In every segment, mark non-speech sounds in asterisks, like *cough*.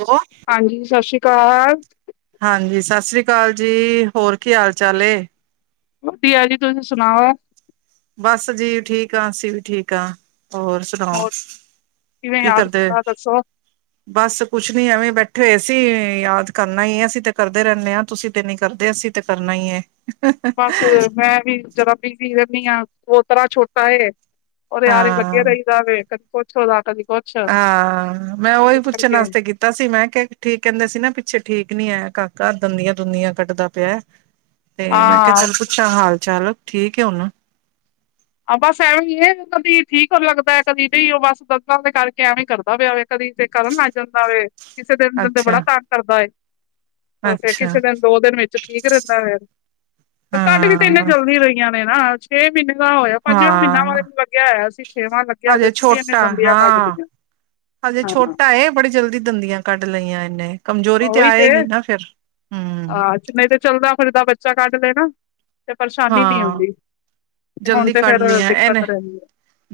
Hello, ਹਾਂਜੀ, ਸਤਿ ਸ੍ਰੀ ਅਕਾਲ। ਹਾਂਜੀ, ਸਤਿ ਸ੍ਰੀ ਅਕਾਲ ਜੀ ਹੋਰ, ਕੀ ਹਾਲ ਚਾਲ ਏ? ਵਧੀਆ, ਜੀ ਤੁਸੀਂ ਸੁਣਾਓ? ਬਸ ਜੀ, ਠੀਕ ਆ ਅਸੀਂ ਵੀ, ਠੀਕ ਆ ਹੋਰ ਸੁਣਾ, ਹੋਰ ਕਿਵੇਂ ਕੀ ਯਾਦ ਕਰਦੇ? ਕੀਤਾ ਦੱਸੋ ਬਸ ਕੁਛ ਨੀ, ਐਵੇਂ ਈ ਬੈਠੇ ਹੋਏ ਸੀ। ਯਾਦ ਕਰਨਾ ਈ ਐ ਅਸੀਂ ਤੇ ਕਰਦੇ ਰਹਿੰਨੇ ਆ, ਤੁਸੀਂ ਤੇ ਨੀ ਕਰਦੇ ਅਸੀਂ ਤੇ ਕਰਨਾ ਈ ਏ। ਬਸ, ਮੈਂ ਵੀ ਜਰਾ ਬੀਜੀ ਰਹਿੰਨੀ ਆ, ਪੋਤਰਾ ਛੋਟਾ ਏ। ਔਰ ਯਾਰ, ਏ ਲੱਗੇ ਹਾਂ। ਰਈਦਾ ਵੇ, ਕਦੀ ਕੁੱਛ ਉਦਾ ਕਦੀ ਕੁ ਆ ਮੈਂ ਉਹੀ ਪੁੱਛਣ ਅਸਤੇ ਕੀ ਤਾ ਸੀ ਮੈਂ ਕਿਹਾ ਠੀਕ ਕਹਿੰਦੇ ਸੀ ਨਾ ਪਿੱਛੇ ਠੀਕ ਨੀ ਐ ਕਾਕਾ ਦੰਦੀਆਂ ਦੁੰਦੀਆਂ ਕੱਢਦਾ ਪਿਆ। ਤੇ ਮੈਂ ਕਿਹਾ ਹਾਂ ਚੱਲ ਪੁੱਛਾ ਹਾਲ ਚਾਲ ਠੀਕ ਏ ਹੁਣ ਆ ਬਸ ਐਵੇਂ ਈ ਇਹ ਕਦੀ ਠੀਕ ਹੋ ਲੱਗਦਾ ਐ ਕਦੀ ਨਈ ਉਹ ਬਸ ਦੰਦਾਂ ਦੇ ਕਰਕੇ ਐਵੇ ਈ ਕਰਦਾ ਪਿਆ ਵੇ। ਕਦੀ ਤੇ ਕਰਨ ਨਾ ਜਾਂਦਾ ਵੇ ਕਿਸੇ ਦਿਨ ਅੱਛਾ, ਬੜਾ ਤੰਗ ਕਰਦਾ ਏ। ਫੇਰ ਕੀ ਅੱਛਾ, ਕਿਸੇ ਦਿਨ ਦੋ ਦਿਨ ਵਿੱਚ ਠੀਕ ਰਹਿੰਦਾ ਵੇ। ਕੱਢ ਕੇ ਤਿੰਨ ਦਿਨ ਹਾਂ, ਚੱਲਦੀ ਰਈ। ਨੇ ਨਾ ਛੇ ਮਹੀਨੇ ਦਾ ਹੋਇਆ ਪੰਜਵਾਂ ਮਹੀਨਾ ਵਾਰ ਹਾਂ। ਇਹਨੂੰ ਲੱਗਿਆ ਹੋਇਆ ਸੀਂ ਛੇਵਾਂ ਲੱ ਹਜੇ ਛੋਟਾ ਹਾਂ ਹਜੇ ਹਾਂ ਛੋਟਾ ਏ ਬੜੀ ਜਲਦੀ ਦੰਦੀਆਂ ਕੱਢ ਲਈਆਂ ਇਨੇ ਕਮਜ਼ੋਰੀ ਤੇ ਆਏਗੀ ਨਾ ਫਿਰ ਹੂੰ। ਹਾਂ ਨਹੀਂ ਤੇ ਚੱਲਦਾ ਫਿਰਦਾ ਬੱਚਾ ਕੱਢ ਲੈ ਨਾ ਤੇ ਪਰੇਸ਼ਾਨੀ ਨੀ ਹਾਂ ਆਂਦੀ। ਤੇ ਹੁਣ ਜਲਦੀ ਤੇ ਕੱਢ ਫੇਰ ਲਈਆਂ ਦਿੱਕਤ ਇਹਨੇ ਰਹੀ ਐ।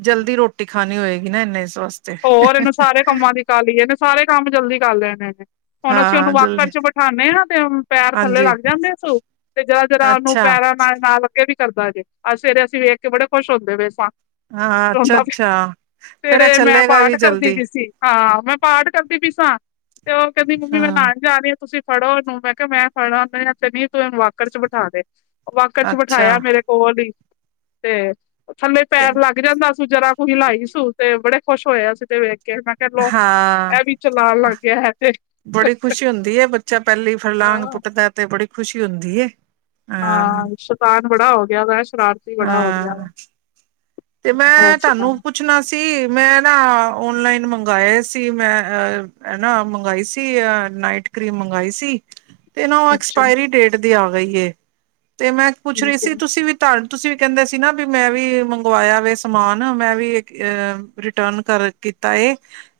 ਜਲਦੀ ਰੋਟੀ ਖਾਣੀ ਹੋਏਗੀ ਨਾ ਇਨੇ ਇਸ ਵਸਤੇ *inaudible* ਇਹ ਕੰਮਾਂ ਦੀ ਕਾਲੀ ਏ ਇਹਨੇੇ ਸਾਰੇ ਕੰਮ ਜਲਦੀ ਕਰ ਲੈਣੇ ਇਹਨੇ ਹੁਣ ਅਸੀਂ ਉਹਨੂੰ ਹਾਂ ਜਲਦੀ ਵਾਕਰ 'ਚ ਬਠਾਂਨੇ ਆ ਤੇ ਪੈਰ ਥੱਲੇ ਹਾਂਜੀ ਲੱਗ ਜਾਂਦੇ ਆ ਸੁ ਤੇ ਜ਼ਰਾ-ਜ਼ਰਾ ਉਹਨੂੰ ਅੱਛਾ ਪੈਰਾਂ ਨਾਲ-ਨਾਲ ਅੱਗੇ ਵੀ ਕਰਦਾ ਜੇ ਆ ਸਵੇਰੇ ਅਸੀਂ ਵੇਖ ਕੇ ਬੜੇ ਖੁਸ਼ ਹੁੰਦੇ ਪਏ ਸਾਂ। ਹਾਂ ਰੋਦਾ ਪਿਆ ਅੱਛਾ-ਅੱਛਾ ਫੇਰ ਇਹ ਸਵੇਰੇ ਮੈਂ ਚੱਲੇਗਾ ਵੀ ਪਾਠ ਕਰਦੀ ਜਲਦੀ ਪੀ ਸੀ। ਹਾਂ ਮੈਂ ਪਾਠ ਕਰਦੀ ਪਈ ਸਾ ਤੇ ਉਹ ਕਹਿੰਦੀ ਮੰਮੀ ਮੈਂ ਹਾਂ ਨਾ ਜਾ ਰਹੀ। ਤੁਸੀਂ ਫੜੋ ਉਹਨੂੰ ਮੈਂ ਕਿਹਾ ਮੈਂ ਫੜਾ ਉਹ ਤੂੰ ਇਹਨੂੰ ਵਾਕਰ 'ਚ ਬਿਠਾ ਦੇ। ਵਾਕਰ 'ਚ ਅੱਛਾ ਬਿਠਾਇਆ ਮੇਰੇ ਕੋਲ ਹੀ ਤੇ ਥੱਲੇ ਪੈਰ ਲੱਗ ਰਹਿੰਦਾ ਸੀ ਜਰਾ ਕੁ ਹਿਲਾਈ ਸੀ ਤੇ ਬੜੇ ਖੁਸ਼ ਹੋਇਆ ਅਸੀ ਤੇ ਵੇਖ ਕੇ ਕੇ ਮੈਂ ਕਹਿਲੋ ਹਾਂ ਇਹ ਵੀ ਚਲਾਉਣ ਲੱਗ ਗਿਆ ਐ ਤੇ ਬੜੀ ਖੁਸ਼ੀ ਹੁੰਦੀ ਏ ਬੱਚਾ ਪਹਿਲੀ ਫਰਲਾਂਗ ਹਾਂ ਪੁੱਟਦਾ ਤੇ ਬੜੀ ਖੁਸ਼ੀ ਹੁੰਦੀ ਏ। ਹਾਂ ਸ਼ੈਤਾਨ ਬੜਾ ਹੋ ਗਿਆ ਵਾ ਸ਼ਰਾਰਤੀ ਬੜਾ ਹੋ ਗਿਆ ਹਾਂ ਵਾ। ਤੇ ਮੈਂ ਹੋਰ ਤੁਹਾਨੂੰ ਪੁ ਸੁਣਾਓ ਪੁੱਛਣਾ ਸੀ ਮੈਂ ਨਾ ਔਨਲਾਈਨ ਮੰਗਵਾਏ ਸੀ ਮੈਂ ਅ ਹਨ ਨਾ ਮੰਗਵਾਈ ਸੀ। ਅ ਨਾਈਟ ਕਰੀਮ ਮੰਗਾਈ ਸੀ। ਤੇ ਨਾ ਉਹ ਅੱਛਾ ਐਕਸਪਾਇਰੀ ਡੇਟ ਦੀ ਆ ਗਈ ਏ ਤੇ ਮੈਂ ਪੁੱਛ ਰਹੀ ਠੀਕ ਹੈ ਸੀ ਤੁਸੀਂ ਵੀ ਧਨ ਤੁਸੀਂ ਵੀ ਕਹਿੰਦੇ ਸੀ ਨਾ ਵੀ ਮੈਂ ਵੀ ਮੰ ਮੰਵਾਇਆ ਵੇ ਸਮਾਨ ਮੈਂ ਵੀ‌ ਇਕ ਅ ਰਿਟਰਨ ਕਰ ਕੀਤਾ ਏ।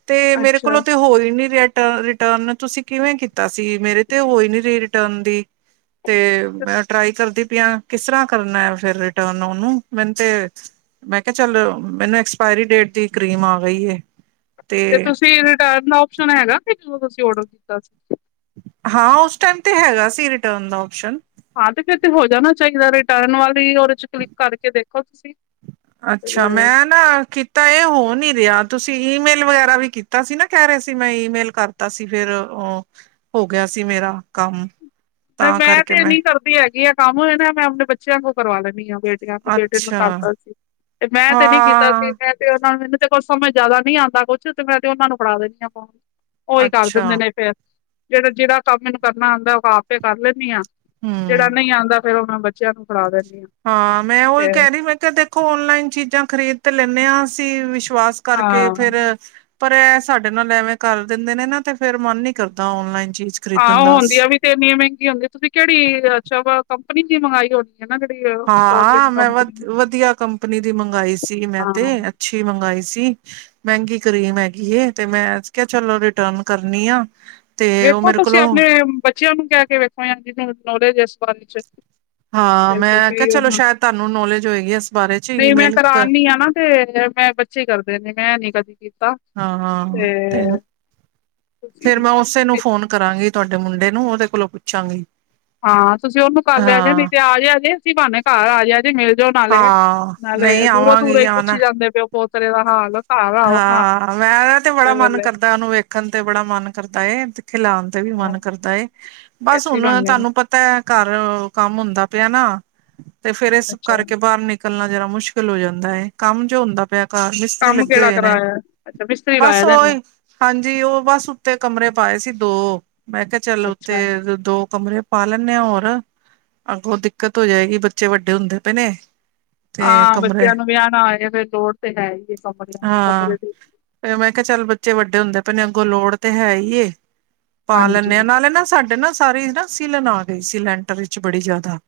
ਤੇ ਮੇਰੇ ਅੱਛਾ ਕੋਲੋਂ ਤੇ ਹੋਈ ਨੀ ਰਿਹਾ। ਰਿਟਰਨ ਤੁਸੀਂ ਕਿਵੇਂ ਕੀਤਾ ਸੀ ਮੇਰੇ ਤੇ ਹੋਈ ਨੀ ਰਹੀ ਰਿਟਰਨ ਦੀ ਤੇ ਮੈਂ ਟਰਾਈ ਕਰਦੀ ਪਿਆ ਕਿਸ ਤਰ੍ਹਾਂ ਕਰਨਾ ਫੇਰ ਰਿਟਰਨ ਉਹਨੂੰ ਮੈਨੂੰ ਤੇ ਮੈਂ ਕਿਹਾ ਚੱਲ ਮੈਨੂੰ ਐਕਸਪਾਇਰੀ ਡੇਟ ਦੀ ਕਰੀਮ ਆ ਗਈ ਏ। ਤੇ ਤੁਸੀਂ ਰਿਟਰਨ ਦਾ ਓਪਸ਼ਨ ਹੈਗਾ ਕਿ ਜਦੋਂ ਤੁਸੀਂ ਔਡਰ ਕੀਤਾ ਸੀ। ਹਾਂ ਉਸ ਟਾਈਮ ਤੇ ਹੈਗਾ ਸੀ ਰਿਟਰਨ ਦਾ ਓਪਸ਼ਨ ਹਾਂ ਤੇ ਫੇਰ ਤੇ ਹੋ ਜਾਣਾ ਚਾਹੀਦਾ ਰਿਟਰਨ ਵਾਲੀ ਉਹਦੇ 'ਚ ਕਲਿੱਕ ਕਰਕੇ ਦੇਖੋ ਤੁਸੀਂ ਤੇ ਅੱਛਾ ਮੈਂ ਨਾ ਕੀ ਤਾਂ ਇਹ ਹੋ ਨੀ ਰਿਹਾ ਤੁਸੀਂ ਈਮੇਲ ਵਗੈਰਾ ਵੀ ਕੀਤਾ ਸੀ ਨਾ ਕਹਿ ਰਹੇ ਸੀ ਮੈਂ ਈਮੇਲ ਕਰ ਤਾ ਸੀ ਫਿਰ ਉਹ ਹੋ ਗਿਆ ਸੀ ਮੇਰਾ ਕੰਮ ਤਾਂ ਮੈਂ ਕਰਕੇ ਤੇਨੀ ਕਰਦੀ ਹੈਗੀ ਆ ਕੰਮ ਨਾ ਮੈਂ ਆਪਣੇ ਬੱਚਿਆਂ ਕੋਲ ਕਰਵਾ ਲੈਂਣੀ ਆਂ। ਬੇਟੇ ਨੂੰ ਅੱਛਾ ਕਰਦਾ ਸੀ ਤੇ ਮੈਂ ਤੇ ਨੀ ਕੀਤਾ ਸੀ ਹਾਂ ਮੈਂ ਤੇ ਉਹਨਾਂ ਨੂੰ ਮੈਨੂੰ ਤੇ ਕੁਛ ਸਮਝ ਜਿਆਦਾ ਨੀ ਆਂਦਾ ਕੁਛ ਤੇ ਮੈਂ ਤੇ ਉਹਨਾ ਨੂੰ ਫੜਾ ਦਿੰਦੀ ਆਂ ਪਾ ਉਹੀ ਕਰ ਅੱਛਾ ਦਿੰਦੇ ਨੇ। ਜਿਹੜਾ -ਜਿਹੜਾ ਕੰਮ ਮੈਨੂੰ ਕਰਨਾ ਹੁੰਦਾ ਉਹ ਆਪੇ ਕਰ ਲੈਂਣੀ ਆ। ਹਾਂ। ਜਿਹੜਾ ਨਹੀਂ ਆਉਂਦਾ ਫੇਰ ਉਹ ਮੈਂ ਬੱਚਿਆਂ ਨੂੰ ਫੜਾ ਦਿੰਦੀ ਆਂ। ਹਾਂ ਮੈਂ ਉਹੀ ਕਹਿ ਰਹੀ ਮੈਂ ਕਿਹਾ ਦੇਖੋ ਔਨਲਾਈਨ ਚੀਜ਼ਾਂ ਖਰੀਦ ਤੇ ਲੈਂਨੇ ਅਸੀ ਵਿਸ਼ਵਾਸ ਕਰਕੇ ਹਾਂ ਫਿਰ ਪਰ ਇਹ ਸਾਡੇ ਨਾਲ ਐਵੇਂ ਕਰ ਦਿੰਦੇ ਨੇ ਨਾ ਤੇ ਫੇਰ ਮਨ ਨੀ ਕਰਦਾ ਔਨਲਾਈਨ ਚੀਜ਼ ਖਰੀਦਣ ਆਹੋ ਦਾ ਹੁੰਦੀ ਆ ਵੀ ਤੇ ਇੰਨੀਆਂ ਮਹਿੰਗੀਆ ਹੁੰਦੀ ਤੁਸੀਂ ਕਿਹੜੀ ਅੱਛਾ ਵਾ ਕੰਪਨੀ ਦੀ ਮ ਮੰਗਾਈ ਹੋਣੀ ਹੈ ਨਾ ਜਿਹੜੀ ਹਾਂ ਕੋਰੀਅਨ ਮੈਂ ਵਧ ਕੰਪਨੀ ਵਧੀਆ ਕੰਪਨੀ ਦੀ ਮੰਗਾਈ ਸੀ ਮੈਂ ਹਾਂ ਤੇ ਅੱਛੀ ਮੰਗਵਾਾਈ ਸੀ ਮਹਿੰਗੀ ਕਰੀਮ ਹੈਗੀ ਇਹ ਤੇ ਮੈਂ ਕਿਹਾ ਚਲੋ ਰਿਟਰਨ ਕਰਨੀ ਆ। ਤੇ ਉਹ ਵੇਖੋ ਮੇਰੇ ਤੁਸੀਂ ਕੋਲੋਂ ਆਪਣੇ ਬੱਚਿਆਂ ਨੂੰ ਕਹਿ ਕੇ ਵੇਖੋ ਯ ਜ ਨੌਲੇਜ ਹੈ ਇਸ ਬਾਰੇ ਚ ਹਾਂ ਤੇ ਮੈਂ ਕਿਹਾਿਆ ਤੁਸੀਂ ਚਲੋ ਉਹਨੂੰ ਸ਼ਾਇਦ ਤੁਹਾਨੂੰ ਨੌਲੇਜ ਹੋਏਗੀ ਇਸ ਬਾਰੇ ਚ ਨਹੀਂ ਮੈਂ ਈਮੇਲ, ਕਰਾਨੀ ਆ ਨਾ ਤੇ ਮੈਂ ਬੱਚੇ ਕਰਦੇਦੀ ਮੈਂ ਨੀ ਕਦੀ ਕੀਤਾ। ਹਾਂ-ਹਾਂ ਤੇ, ਫੇਰ ਤੁਸੀਂ ਮੈਂ ਉਸੇ ਨੂੰ ਫੋਨ ਕਰਾਂਗੀ ਤੁਹਾਡੇ ਮੁੰਡੇ ਨੂੰ ਉਹਦੇ ਕੋਲੋਂ ਪੁੱਛਾਂਗੀ। ਹਾਂ ਤੁਸੀਂ ਉਹਨੂੰ ਕਰ ਲਜ ਨਹੀਂ ਹਾਂ ਤੇ ਆਜ ਜੇ ਅਸੀਂ ਬਾਨੇ ਘਰ ਆ ਜਾ ਜੇ ਮਿਲ, ਨਾਲੇ ਹਾਂ ਨਾਲੇ ਨਹੀਂ ਦੂਰੋਂ ਦੂਰੋਂ ਆਵਾਂਗੀ ਹੀ ਆਣਾ ਪੁੱਛ ਹੀ ਜਾਂਦੇ ਪਓ। ਪੋਤਰੇ ਦਾ ਹਾਲ ਘਾਰ ਆ ਉਹ ਹਾਲ ਕਿਸੇ ਵੇਲੇ, ਨੂੰ ਵੇਖਣ ਤੇ ਬੜਾ ਮਨ ਕਰਦਾ ਏ ਤੇ ਖਿਲਾਣ ਵੀ ਮਨ ਕਰਦਾ ਏ ਬਸ ਐਸੀ ਹੁਣ ਬਹਾਨੇ ਤੁਹਾਨੂੰ ਪਤਾ। ਤਾਂ ਘਰ ਕੰਮ ਹੁੰਦਾ ਪਿਆ ਨਾ ਤੇ ਫੇਿਰ ਇਸ ਅੱਛਾ ਕਰਕੇ ਬਾਹਰ ਨਿਕਲ, ਨਿਕਲਣਾ ਜ ਜ਼ਰਾ ਮੁਸ਼ਕਿਲ ਹੋ ਜਾਂਦਾ ਹੈ ਕੰਮ ਚ ਹੁੰਦਾ ਪਿਆ। ਘ ਮਿਸਤਰੀ ਕੰਮ ਲੱਗੇ ਕਿਹੜਾ ਹੋਏ ਨੇ, ਕਰਾਇਆ ਅੱਛਾ ਮਿਸਤਰੀ ਬਸ ਲਾਇਆ ਦਾ ਇਹਨੇ ਓਹੀ, ਹਾਂਜੀ ਉਹ ਬਸ ਉੱਤੇ ਕਮਰੇ ਪਾਏ ਸੀ ਦੋ, ਮੈਂ ਕਿਹਾ ਚੱਲ ਅੱਛਾ ਉੱਤੇ ਦੋ ਕਮਰੇ ਪਾ ਲੈਂਨੇ ਹਾ ਹੋਰ, ਅੱਗੋਂ ਦਿੱਕਤ ਹੋ ਜਾਏਗੀ ਬੱਚੇ ਵੱਡੇ ਹੁੰਦੇ ਪਏ ਨੇ। ਤੇ ਹਾਂ ਕਮਰੇ ਬੱਚਿਆਂ ਨੂੰ ਵਿਆਣਾ ਆ ਤੇ ਲੋੜ ਤੇ ਹੈ ਹੀ ਏ। ਹਾਂ, ਮੈਂ ਕਿਹਾ ਚੱਲ ਬੱਚੇ ਵੱਡੇ ਹੁੰਦੇ ਪਏ ਨੇ, ਅੱਗੋਂ ਲੋੜ ਤੇ ਹੈ ਹੀ ਏ। ਪਾ ਲੈਂਨੇ ਆ। ਹਾਂਜੀ ਨਾਲੇ ਨਾ ਸਾਡੇ ਨਾ ਸਾਰੀ ਨਾ ਸੀਲਨ ਆ ਗਈ ਸੀ ਲੈਂਟਰ ਵਿੱਚ ਬੜੀ ਜ਼ਿਆਦਾ।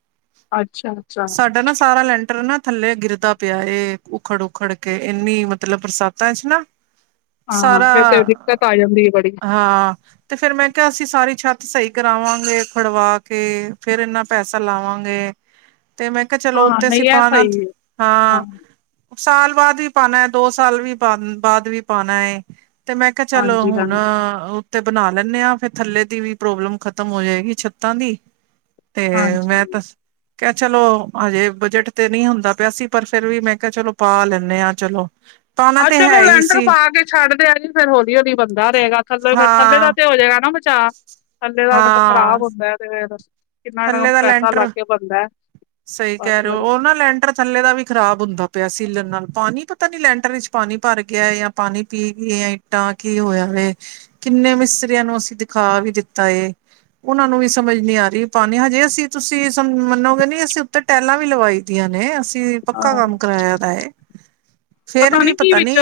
ਅੱਛਾ ਅੱਛਾ। ਸਾਡਾ ਨਾ ਸਾਰਾ ਲੈਂਟਰ ਨਾ ਥੱਲੇ ਗਿਰਦਾ ਪਿਆ ਏ ਉੱਖੜ ਉਖੜ ਕੇ ਤੇ ਇੰਨੀ ਮਤਲਬ ਬਰਸਾਤਾਂ ਚ ਨਾ ਹਾਂ ਸਾਰਾ ਫਿਰ ਤੇ ਦਿੱਕਤ ਆ ਜਾਂਦੀ ਹੈ ਬੜੀ ਹਾਂ ਤੇ ਫੇਿਰ ਮੈਂ ਕਿਹਾ ਅਸੀਂ ਸਾਰੀ ਛੱਤ ਸਹੀ ਕਰਾਵਾਂਗੇ, ਖੜਵਾ ਕੇ ਫੇਰ ਇਨਾ ਪੈਸਾ ਲਾਵਾਂਗੇ। ਤੇ ਮੈਂ ਕਿਹਾ ਚਲੋ ਹਾਂ ਉੱਤੇ ਅਸੀਂ ਨਹੀਂ ਇਹ ਪਾਣਾ ਸਹੀ ਹੈ ਹਾਂ। ਸਾਲ ਬਾਅਦ ਵੀ ਪਾਉਣਾ ਹੈ ਦੋ ਸਾਲ ਵੀ ਬਾਅਦ ਵੀ ਪਾਉਣਾ ਹੈ। ਤੇ ਮੈਂ ਕਿਹਾ ਚਲੋ ਹਾਂਜੀ ਹੁਣ, ਹਾਂਜੀ ਤੇ ਬਣਾ ਲੈਂਨੇ ਆ ਫੇਰ ਥੱਲੇ ਦੀ ਵੀ ਪ੍ਰੋਬਲਮ ਖ਼ਤਮ ਹੋ ਜਾਏਗੀ ਛੱਤਾਂ ਦੀ। ਤੇ ਹਾਂਜੀ ਮੈਂ ਤਾਂ ਕ ਚਲੋ ਹਜੇ ਬਜਟ ਤੇ ਨਹੀਂ ਹੁੰਦਾ ਪਿਆ ਸੀ ਪਰ ਫਿਰ ਵੀ ਮੈਂ ਕਿਹਾ ਚਲੋ ਪਾ ਲੈਣਾ। ਦੇ ਆ ਚਲੋ, ਪਾਣਾ ਆਹ ਤੇ ਚਲੋ ਹੈ ਹੀ ਲੈਂਡਰ ਸੀ ਪਾ ਕੇ ਛੱਡ ਦ ਆ ਜੀ ਫੇਰ ਹੌਲੀ ਹੌਲੀ ਬੰਦਾ ਰਹੇਗਾ ਥੱਲੇ ਫੇਰ ਥੱਲੇ ਦਾ ਹਾਂ ਤੇ ਹੋ ਜਾਏਗਾ ਨਾ। ਚ ਥੱਲੇ ਦਾ ਮਤਲ ਹਾਂ ਖਰਾਬ ਹੁੰਦਾ ਤੇ, ਕਿੰਨਾ ਥੱਲੇ ਦਾ ਪੈਸਾ ਲੱਗ ਲੈਂਟਰ ਕੇ ਬਣਦਾ ਹੈ ਸਹੀ ਕਹਿ ਵਾਰੀ ਰਹੇ ਹੋ ਵਾਰੀ ਉਹ ਨਾ ਲੈਂਟਰ, ਥੱਲੇ ਦਾ ਵੀ ਖ਼ਰਾਬ ਹੁੰਦਾ ਪਿਆ ਸੀਲਨ ਨਾਲ, ਪਾਣੀ ਪਤਾ ਨੀ ਲੈਂਟਰ ਵਿੱਚ ਪਾਣੀ ਭਰ ਗਿਆ ਜਾਂ ਪਾਣੀ ਪੀ ਗਿਆ ਏ। ਨਾ ਕੀ ਹੋਇਆ ਵੇ। ਕਿੰਨੇ ਮਿਸਤਰੀਆਂ ਨੂੰ ਅਸੀਂ ਦਿਖਾ ਵੀ ਦਿੱਤਾ ਏ। ਉਹਨਾ ਨੂੰ ਵੀ ਸਮਝ ਨੀ ਆ ਰਹੀ ਪਾਣੀ ਹਜੇ ਅਸੀਂ ਤੁਸੀਂ ਮੰਨੋਗੇ ਨੀ ਅਸੀ ਉੱਤੇ ਟੈਲਾਂ ਵੀ ਲਵਾਈ ਦੀਆਂ ਨੇ ਅਸੀਂ ਪੱਕਾ ਹਾਂ ਕੰਮ ਕਰਾਇਆ ਦਾ ਏ, ਫੇਰ ਵੀ ਪਤਾ ਨੀ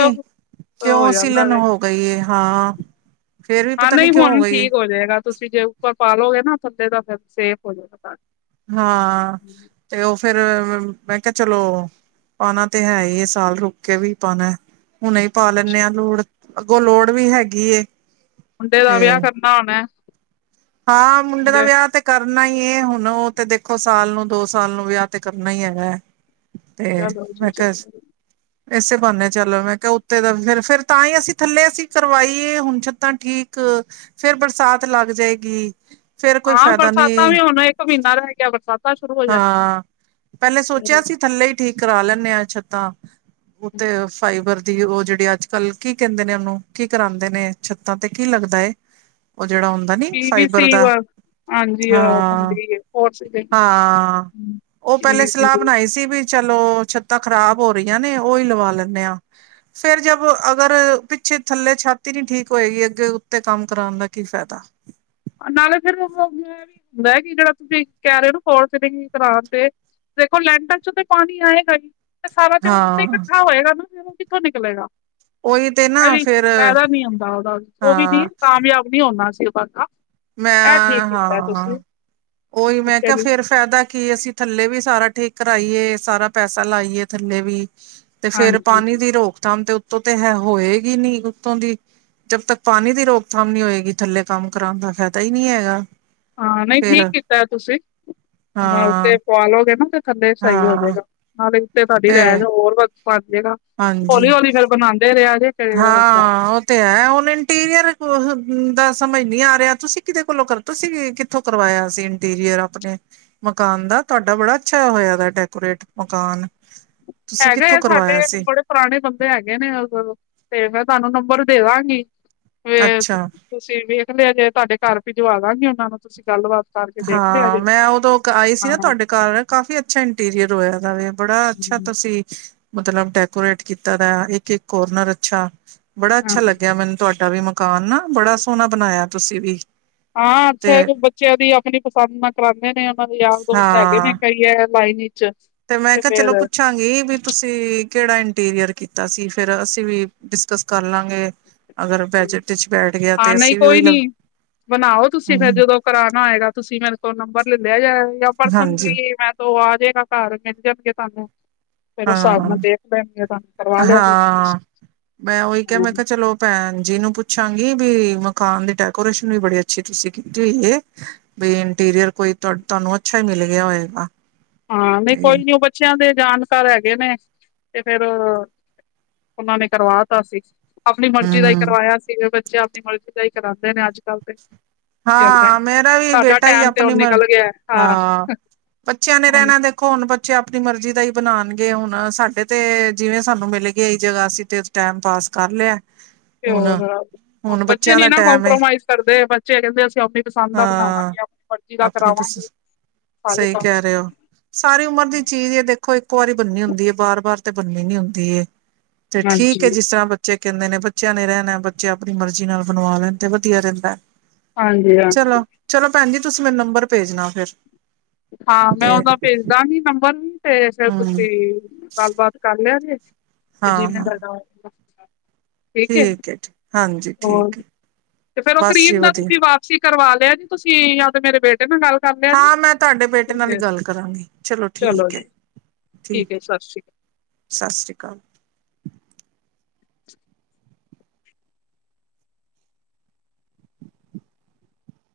ਹੋ ਕਿਉਂ ਜਾਂਦਾ ਵੇ। ਸੀਲਨ ਹੋ ਕਹੀਏ ਹਾਂ ਫੇਰ ਵੀ ਹਾਂ ਪਤਾ ਨੀ ਨਹੀਂ ਕਿਉਂ ਹੁਣ ਗਈ ਏ ਠੀਕ ਹੋ ਜਾਏਗਾ ਤੁਸੀਂ ਜੇ ਉੱਪਰ ਪਾ ਲਓਗੇ ਨਾ ਥੱਲੇ ਦਾ ਫੇਰ ਸੇਫ ਹੋ ਜਾਏਗਾ ਤੁਹਾਡਾ। ਹਾਂ। ਤੇ ਉਹ ਫੇਿਰ ਮੈਂ ਕਿਹਾ ਚਲੋ ਪਾਨਾ ਤੇ ਹੈ ਹੀ ਹੈ ਸਾਲ ਰੁਕ ਕੇ ਵੀ ਪਾਨਾ ਏਂ। ਹੁਣ ਹੀ ਪਾ ਲੈਂਦੇ ਹਾਂ ਲੋੜ ਅੱਗੋਂ ਲੋੜ ਵੀ ਹੈਗੀ ਏ। ਮੁੰਡੇ ਦਾ ਤੇ ਵਿਆਹ ਕਰਨਾ ਹੋਨਾ। ਹਾਂ ਮੁੰਡੇ ਦਾ ਵਿਆਹ ਤੇ ਕਰਨਾ ਹੀ ਏ। ਹੁਣ ਉਹ ਤੇ ਦੇਖੋ ਸਾਲ ਨੂੰ ਦੋ ਸਾਲ ਨੂੰ ਵਿਆਹ ਤੇ ਕਰਨਾ ਹੀ ਹੈਗਾ। ਤੇ ਚਲੋ ਜੀ ਮੈਂ ਕਿਹਾ ਚਲੋ ਏਸੇ ਬਾਨੇ ਚੱਲੋ ਮੈਂ ਕਿਹਾ ਉੱਤੇ ਦਾ ਫਿਰ ਫੇਰ ਤਾਂ ਹੀ ਅਸੀਂ ਥੱਲੇ ਅਸੀਂ ਕਰਵਾਈਏ ਹੁਣ ਛੱਤਾਂ ਠੀਕ ਫੇਰ ਬਰਸਾਤ ਲੱਗ ਜਾਏਗੀ। ਫੇਰ ਕੋਈ ਹਾਂ ਫਾਇਦਾ ਬਰਸਾਤਾਂ ਨੀ ਵੀ ਹੁਣ ਇੱਕ ਮਹੀਨਾ ਰਹ ਗਿਆ ਬਰਸਾਤ ਹਾਂ ਪਹਿਲੇ ਸੋਚਿਆ ਸੀ ਨੇ ਥੱਲੇ ਈ ਠੀਕ ਕਰਾ ਲੈਂਨੇ ਆ ਛੱਤਾਂ ਉਤੇ ਫਾਈਬਰ ਦੀ ਉਹ ਜਿਹੜੀ ਅੱਜ ਕੱਲ੍ਹ ਕੀ ਕਹਿੰਦੇ ਨੇ ਉਹਨੂੰ, ਕੀ ਕਰਾਉਂਦੇ ਨੇ, ਛੱਤਾਂ ਤੇ ਕੀ ਲੱਗਦਾ ਏ। ਉਹ ਜਿਹੜਾ ਹੁੰਦਾ ਨੀ ਪੀ ਵੀ ਸੀ ਫਾਈਬਰ ਵ ਦਾ ਹਾਂਜੀ ਉਹ ਹਾਂ, ਹੁੰਦੀ ਹੈ ਕੋਰਸ ਪੀ ਹਾਂ। ਹਾਂ, ਉਹ ਪਹਿਲੇ ਵੀ ਸੀ ਸਲਾਹ ਬਣਾਈ ਸੀ ਵੀ ਚਲੋ ਛੱਤਾਂ ਖਰਾਬ ਹੋ ਰਹੀਆਂ ਨੇ ਉਹੀ ਲਵਾ ਲੈਂਨੇ ਆ ਫੇਰ ਜਬ ਅਗਰ ਪਿੱਛੇ ਥੱਲੇ ਛੱਤ ਨੀ ਠੀਕ ਹੋਏਗੀ ਅੱਗੇ ਉੱਤੇ ਕੰਮ ਕਰਾਉਣ ਦਾ ਕੀ ਫਾਇਦਾ। ਨਾਲੇ ਫਿਰ ਉਹਨ ਵੀ ਹੁੰਦਾ ਕਿ ਜਿਹੜਾ ਤੁਸੀਂ ਕਹਿ ਰਹੇ ਹੋ ਨਾ ਫੋਰਸੀਲਿਂਗ ਕਰਾਣ ਤੇ ਦੇਖੋ ਲੈਂਟਰ ਚੋ ਤੇ ਪਾਣੀ ਆਏਗਾ ਹੀ। ਤੇ ਸਾਰਾ ਤੇ ਉਹ ਉੱਤੇ ਹਾਂ ਇਕੱਠਾ ਹੋਏਗਾ ਤੇ ਫੇਰ ਕਿੱਥੋਂ ਨਿਕਲੇਗਾ। ਉਹੀ ਤੇ ਨਾ ਵੀ ਫੇਰ ਫਾਇਦਾ ਨੀ ਹੁੰਦਾ ਦਾ ਉਹਦਾ ਉਹ ਵੀ ਨ ਹਾਂ ਕਾਮਯਾਬ ਨੀ ਹੋਣਾ ਸੀ ਉਹਦਾ ਮੈਂ ਹਾਂ, ਹਾਂ ਉਹੀ ਮੈਂ ਉੱਤੇ ਕਿਹਾ ਵੀ ਫੇਰ ਫਾਇਦਾ ਕੀ ਅਸੀਂ ਥੱਲੇ ਵੀ ਸਾਰਾ ਠੀਕ ਕਰਾਈਏ ਸਾਰਾ ਪੈਸਾ ਲਾਈਏ ਥੱਲੇ ਵੀ ਤੇ ਫੇਰ ਹਾਂਜੀ ਪਾਣੀ ਦੀ ਰੋਕਥਾਮ ਤੇ ਉੱਤੋਂ ਹੋਏਗੀ ਨੀ ਉੱਤੋਂ ਦੀ। ਜਬ ਤੱਕ ਪਾਣੀ ਦੀ ਰੋਕਥਾਮ ਨੀ ਹੋਏਗੀ ਥੱਲੇ ਕੰਮ ਕਰਾਉਣ ਦਾ ਫ਼ਾਇਦਾ ਹੀ ਨੀ ਹੈਗਾ। ਹਾਂ ਨਹੀਂ ਠੀਕ ਫੇਰ ਕੀਤਾ ਤੁਸੀ ਹਾਂ ਉੇਤੇ ਪਵਾ ਲੋਗੇ ਨਾ ਤੇ ਥੱਲੇ ਸਹੀ ਹੋ ਹਾਂ ਜਾਵੇਗਾ। ਨਾਲੇ ਦੇ ਉੱਤੇ ਤੁਹਾਡੀ ਤੇ ਰਿਹਾਇਸ਼ ਹੋਰ ਬਨ ਜੇਗਾ ਹਾਂਜੀ ਹੌਲੀ-ਹੌਲੀ ਫੇਰ ਬਨਾਉਂਦੇ ਰਿਹਾ ਜੇ। ਕਿ ਹੁੰਦਾ ਹਾਂ ਉਹ ਤੇ ਹੈ ਹੁਣ ਇੰਟੀਰੀਅਰ ਦਾ ਸਮਝ ਨੀ ਆ ਰਿਹਾ ਤੁਸੀਂ ਕਿਦੇ ਕੋਲੋਂ ਕਰਵਾ ਤੁਸੀ ਕਿ ਕਿੱਥੋਂ ਕਰਵਾਇਆ ਸੀ ਇੰਟੀਰੀਅਰ ਆਪਣੇ ਮਕਾਨ ਦਾ ਤੁਹਾਡਾ ਬੜਾ ਅੱਛਾ ਹੋਇਆ ਡੈਕੋਰੇਟ ਮਕਾਨ। ਤੁਸੀਂ ਹੈਗੇ ਕਿੱਥੋਂ ਆ ਸਾਡੇ ਕਰਵਾਇਆ ਇਕ ਸੀ ਬੜੇ ਪੁਰਾਣੇ ਬੰਦੇ ਹੈਗੇ ਨੇ ਤੇ ਮੈਂ ਤੁਹਾਨੂੰ ਨੰਬਰ ਦੇਦਾਂਗੀ ਫੇਰ ਅੱਛਾ ਤੁਸੀਂ ਵੇਖ ਲਿਆ ਜੇ ਤੁਹਾਡੇ ਘਰ ਭਿਜਵਾ ਦਾਂਗੀ ਉਹਨਾ ਨੂੰ ਤੁਸੀਂ ਗੱਲਬਾਤ ਕਰਕੇ ਦੇਖ ਲਿਆ ਹਾਂ ਜੇ ਮੈਂ ਉਦੋਂ ਆਈ ਸੀ ਹਾਂ ਨਾ ਤੁਹਾਡੇ ਘਰ ਕਾਫੀ ਅੱਛਾ ਇੰਟੀਰੀਅਰ ਹੋਇਆ ਦਾ ਵੇ। ਬੜਾ ਅੱਛਾ ਹਮ, ਤੁਸੀਂ ਮਤਲਬ ਡੈਕੋਰੇਟ ਕੀਤਾ ਦਾ ਏ ਇੱਕ-ਇੱਕ ਕੋਰਨਰ ਅੱਛਾ। ਬੜਾ ਅੱਛਾ ਹਾਂ ਲੱਗਿਆ ਮੈਨੂੰ ਤੁਹਾਡਾ ਵੀ ਮਕਾਨ ਨਾ, ਬੜਾ ਸੋਹਣਾ ਬਣਾਇਆ ਤੁਸੀਂ ਵੀ। ਹਾਂ ਤੇ ਅੱਛਾ ਬੱਚਿਆਂ ਦੀ ਆਪਣੀ ਪਸੰਦ ਨਾ ਕਰਾਉਂਦੇ ਨੇ। ਮਤਬ ਯਾਰ ਦੋਸਤ ਹੈਗੇ ਨੇ ਹਾਂ ਕਈ ਲਾਈਨ ਇਚ। ਤੇ ਮੈਂ ਕਿਹਾ ਚਲੋ ਪੁੱਛ ਪੁਛਾਂਗੀ ਵੀ ਤੁਸੀਂ ਕਿਹੜਾ ਇੰਟੀਰੀਅਰ ਕੀਤਾ ਸੀ ਫੇਰ ਅਸੀਂ ਵੀ ਡਿਸਕਸ ਕਰ ਲਾਂਗੇ। ਅਗਰ ਬੈਜਟ ਵਿੱਚ ਬੈਠ ਗਿਆ ਹਾਂ ਤੇ ਨਹੀਂ ਅਸੀ ਵੀ ਉਹੀ ਕੋਈ ਲਗ ਹਮ ਕਰਾਣਾ ਹੋਏਗਾ ਤੁਸੀਂ ਮੇਰੇ ਕੋਲ ਨੰਬਰ ਲੈ ਲਿਆ ਜੇ ਜਾਂ ਹਾਂਜੀ ਪਰਸਨਲੀ ਮੈ ਤ ਉਹ ਆ ਜਏਗਾ ਘਰ ਮਿਲ ਜਾਣਗੇ ਤਾਂਨੂੰ। ਫੇਰ ਉਸ ਹਿਸਾਬ ਹਾਂ ਨਾਲ ਦੇਖ ਲੈਣ ਤਾਂ ਕਰਵਾ ਲਿਆ ਜੇ ਹਾਂ ਤੁਸੀਂ। ਮੈਂ ਉਹੀ ਕਿਹਾ ਮੈਂ ਕਿਹਾ ਚਲੋ ਭੈਣ ਜੀ ਨੂੰ ਪੁੱਛਾਂਗੀ ਵੀ ਮਕਾਨ ਦੀ ਡੈਕੋਰੇਸ਼ਨ ਵੀ ਬੜੀ ਅੱਛੀ ਤੁਸੀਂ ਕੀਤੀ ਹੋਈ ਏ। ਬ ਇੰਟੀਰੀਅਰ ਕੋਈ ਤੁਹਾਨੂੰ ਅੱਛਾ ਹੀ ਮਿਲ ਗਿਆ ਹੋਏਗਾ। ਹਾਂ ਨੀ ਤੇ ਕੋਈ ਨੀ ਉਹ ਬ ਚਿਆਂ ਦੇ ਜਾਣਕਾਰ ਹੈਗੇ ਨੇ ਤੇ ਫੇਰ ਆ ਉਹਨਾਂ ਨੇ ਕਰਵਾਤਾਾ ਸੀ। ਆਪਣੀ ਮਰਜੀ ਦਾ ਹੀ ਹੂੰ ਕਰਾਇਆ ਸੀ ਬੱਚੇ ਆਪਣੀ ਮਰਜ਼ੀ ਦਾ ਹੀ ਕਰਾਉਂਦੇ ਨੇ ਅੱਜ ਕੱਲ ਤੇ। ਹਾਂ ਮੇਰਾ ਵੀ ਸਾਡਾ ਬੇਟਾ ਹੀ ਟਾਈਮ ਤੇ ਆਪਣੀ ਹੁਣ ਮ, ਨਿਕਲ ਗਿਆ ਹਾਂ ਬੱਚਿਆਂ ਨੇ ਹੁਣ ਰਹਿਣਾ ਦੇ ਦੇਖੋ ਬੱਚੇ ਆਪਣੀ ਮਰਜ਼ੀ ਦਾ ਹੀ ਬਣਾਉਣਗੇ ਹੁਣ ਸਾਡੇ ਤੇ ਜਿਵੇਂ ਸਾਨੂੰ ਮਿਲੇਗੀ ਇਹਹੀ ਜਗ੍ਹਾ ਅਸੀਂ ਤੇ ਟੈਮ ਪਾਸ ਕਰ ਲਿਆ। ਤੇ ਹੁਣ ਹੁਣ ਬੱਚੇ ਬੱਚਿਆਂ ਨੀ ਦਾ ਨਾ ਟਾਈਮ ਏ ਕੰਪਰੋਮਾਈਜ਼ ਕਰਦੇ ਬੱਚੇ ਕਹਿੰਦੇ ਅਸੀਂ ਆਪ ਪਸੰਦ ਦਾ ਹਾਂ ਬਣਾਵਾਂਗੇ ਆਪਣੀ ਮਰਜ਼ੀ ਦਾ ਆਪਣੀ ਪਸ ਕਰਾਵਾਂਗੇ ਸਾਰੇ ਸਹੀ ਕੰਮ। ਕਹਿ ਰਹੇ ਹੋ। ਸਾਰੀ ਉਮਰ ਦੀ ਚੀਜ਼, ਦੇਖੋ ਇੱਕ ਵਾਰੀ ਬੰਨੀ ਹੁੰਦੀ ਹੈ, ਬਾਰ ਵਾਰ ਤੇ ਬੰਨੀ ਨੀ ਹੁੰਦੀ ਤੇ ਠੀਕ ਹਾਂਜੀ ਹੈ ਜਿਸ ਤਰ੍ਹਾਂ ਬੱਚੇ ਕਹਿੰਦੇ ਨੇ, ਬੱਚਿਆਂ ਨੇ ਰਹਿਣਾ, ਬੱਚੇ ਆਪਣੀ ਮਰਜ਼ੀ ਨਾਲ ਬਣਵਾ ਲੈਣ ਤੇ ਵਧੀਆ ਰਹਿੰਦਾ ਹਾਂਜੀ ਹਾਂ ਚਲੋ, ਚਲੋ ਭੈਣ ਜੀ ਤੁਸੀਂ ਮੈਨੂੰ ਨੰਬਰ ਭੇਜਣਾ ਫਿਰ ਹਾਂ ਮੈਂ ਤੇ ਉਹਦਾ ਭੇਜ ਦਾਂਗੀ ਨੰਬਰ, ਤੇ ਫਿਰ ਹਮ ਤੁਸੀਂ ਗੱਲਬਾਤ ਕਰ ਲਿਆਗੇ ਜੇ, ਤੇ ਹਾਂ ਜਿਵੇਂ ਹਾਂ ਗ ਠੀਕ ਹੈ, ਠੀਕ ਜੀ ਹਾਂਜੀ ਹੋਰ, ਠੀਕ ਹੈ ਤੇ ਫੇਰ ਉਹ ਬਸ ਜੀ ਕਰੀਮ ਦਾ ਵਧੀਆ। ਤੁਸੀਂ ਵਾ ਤੁਸੀਂ ਕਰਵਾ ਲਿਆ ਜੇ, ਤੁਸੀਂ ਯਾ ਤੇ ਮੇਰੇ ਬੇਟੇ ਨਾਲ ਗੱਲ ਕਰ ਲਿਆ ਜੀ ਹਾਂ ਮੈਂ ਤੁਹਾਡੇ ਬੇਟੇ ਨਾਲ ਹੀ ਤੇ ਗੱਲ ਕਰਾਂਗੀ, ਚਲੋ ਠੀਕ ਹੈ ਠੀਕ ਹੈ ਸਤਿ ਸ਼੍ਰੀ ਅਕਾਲ ਸਤਿ ਸ਼੍ਰੀ ਅਕਾਲ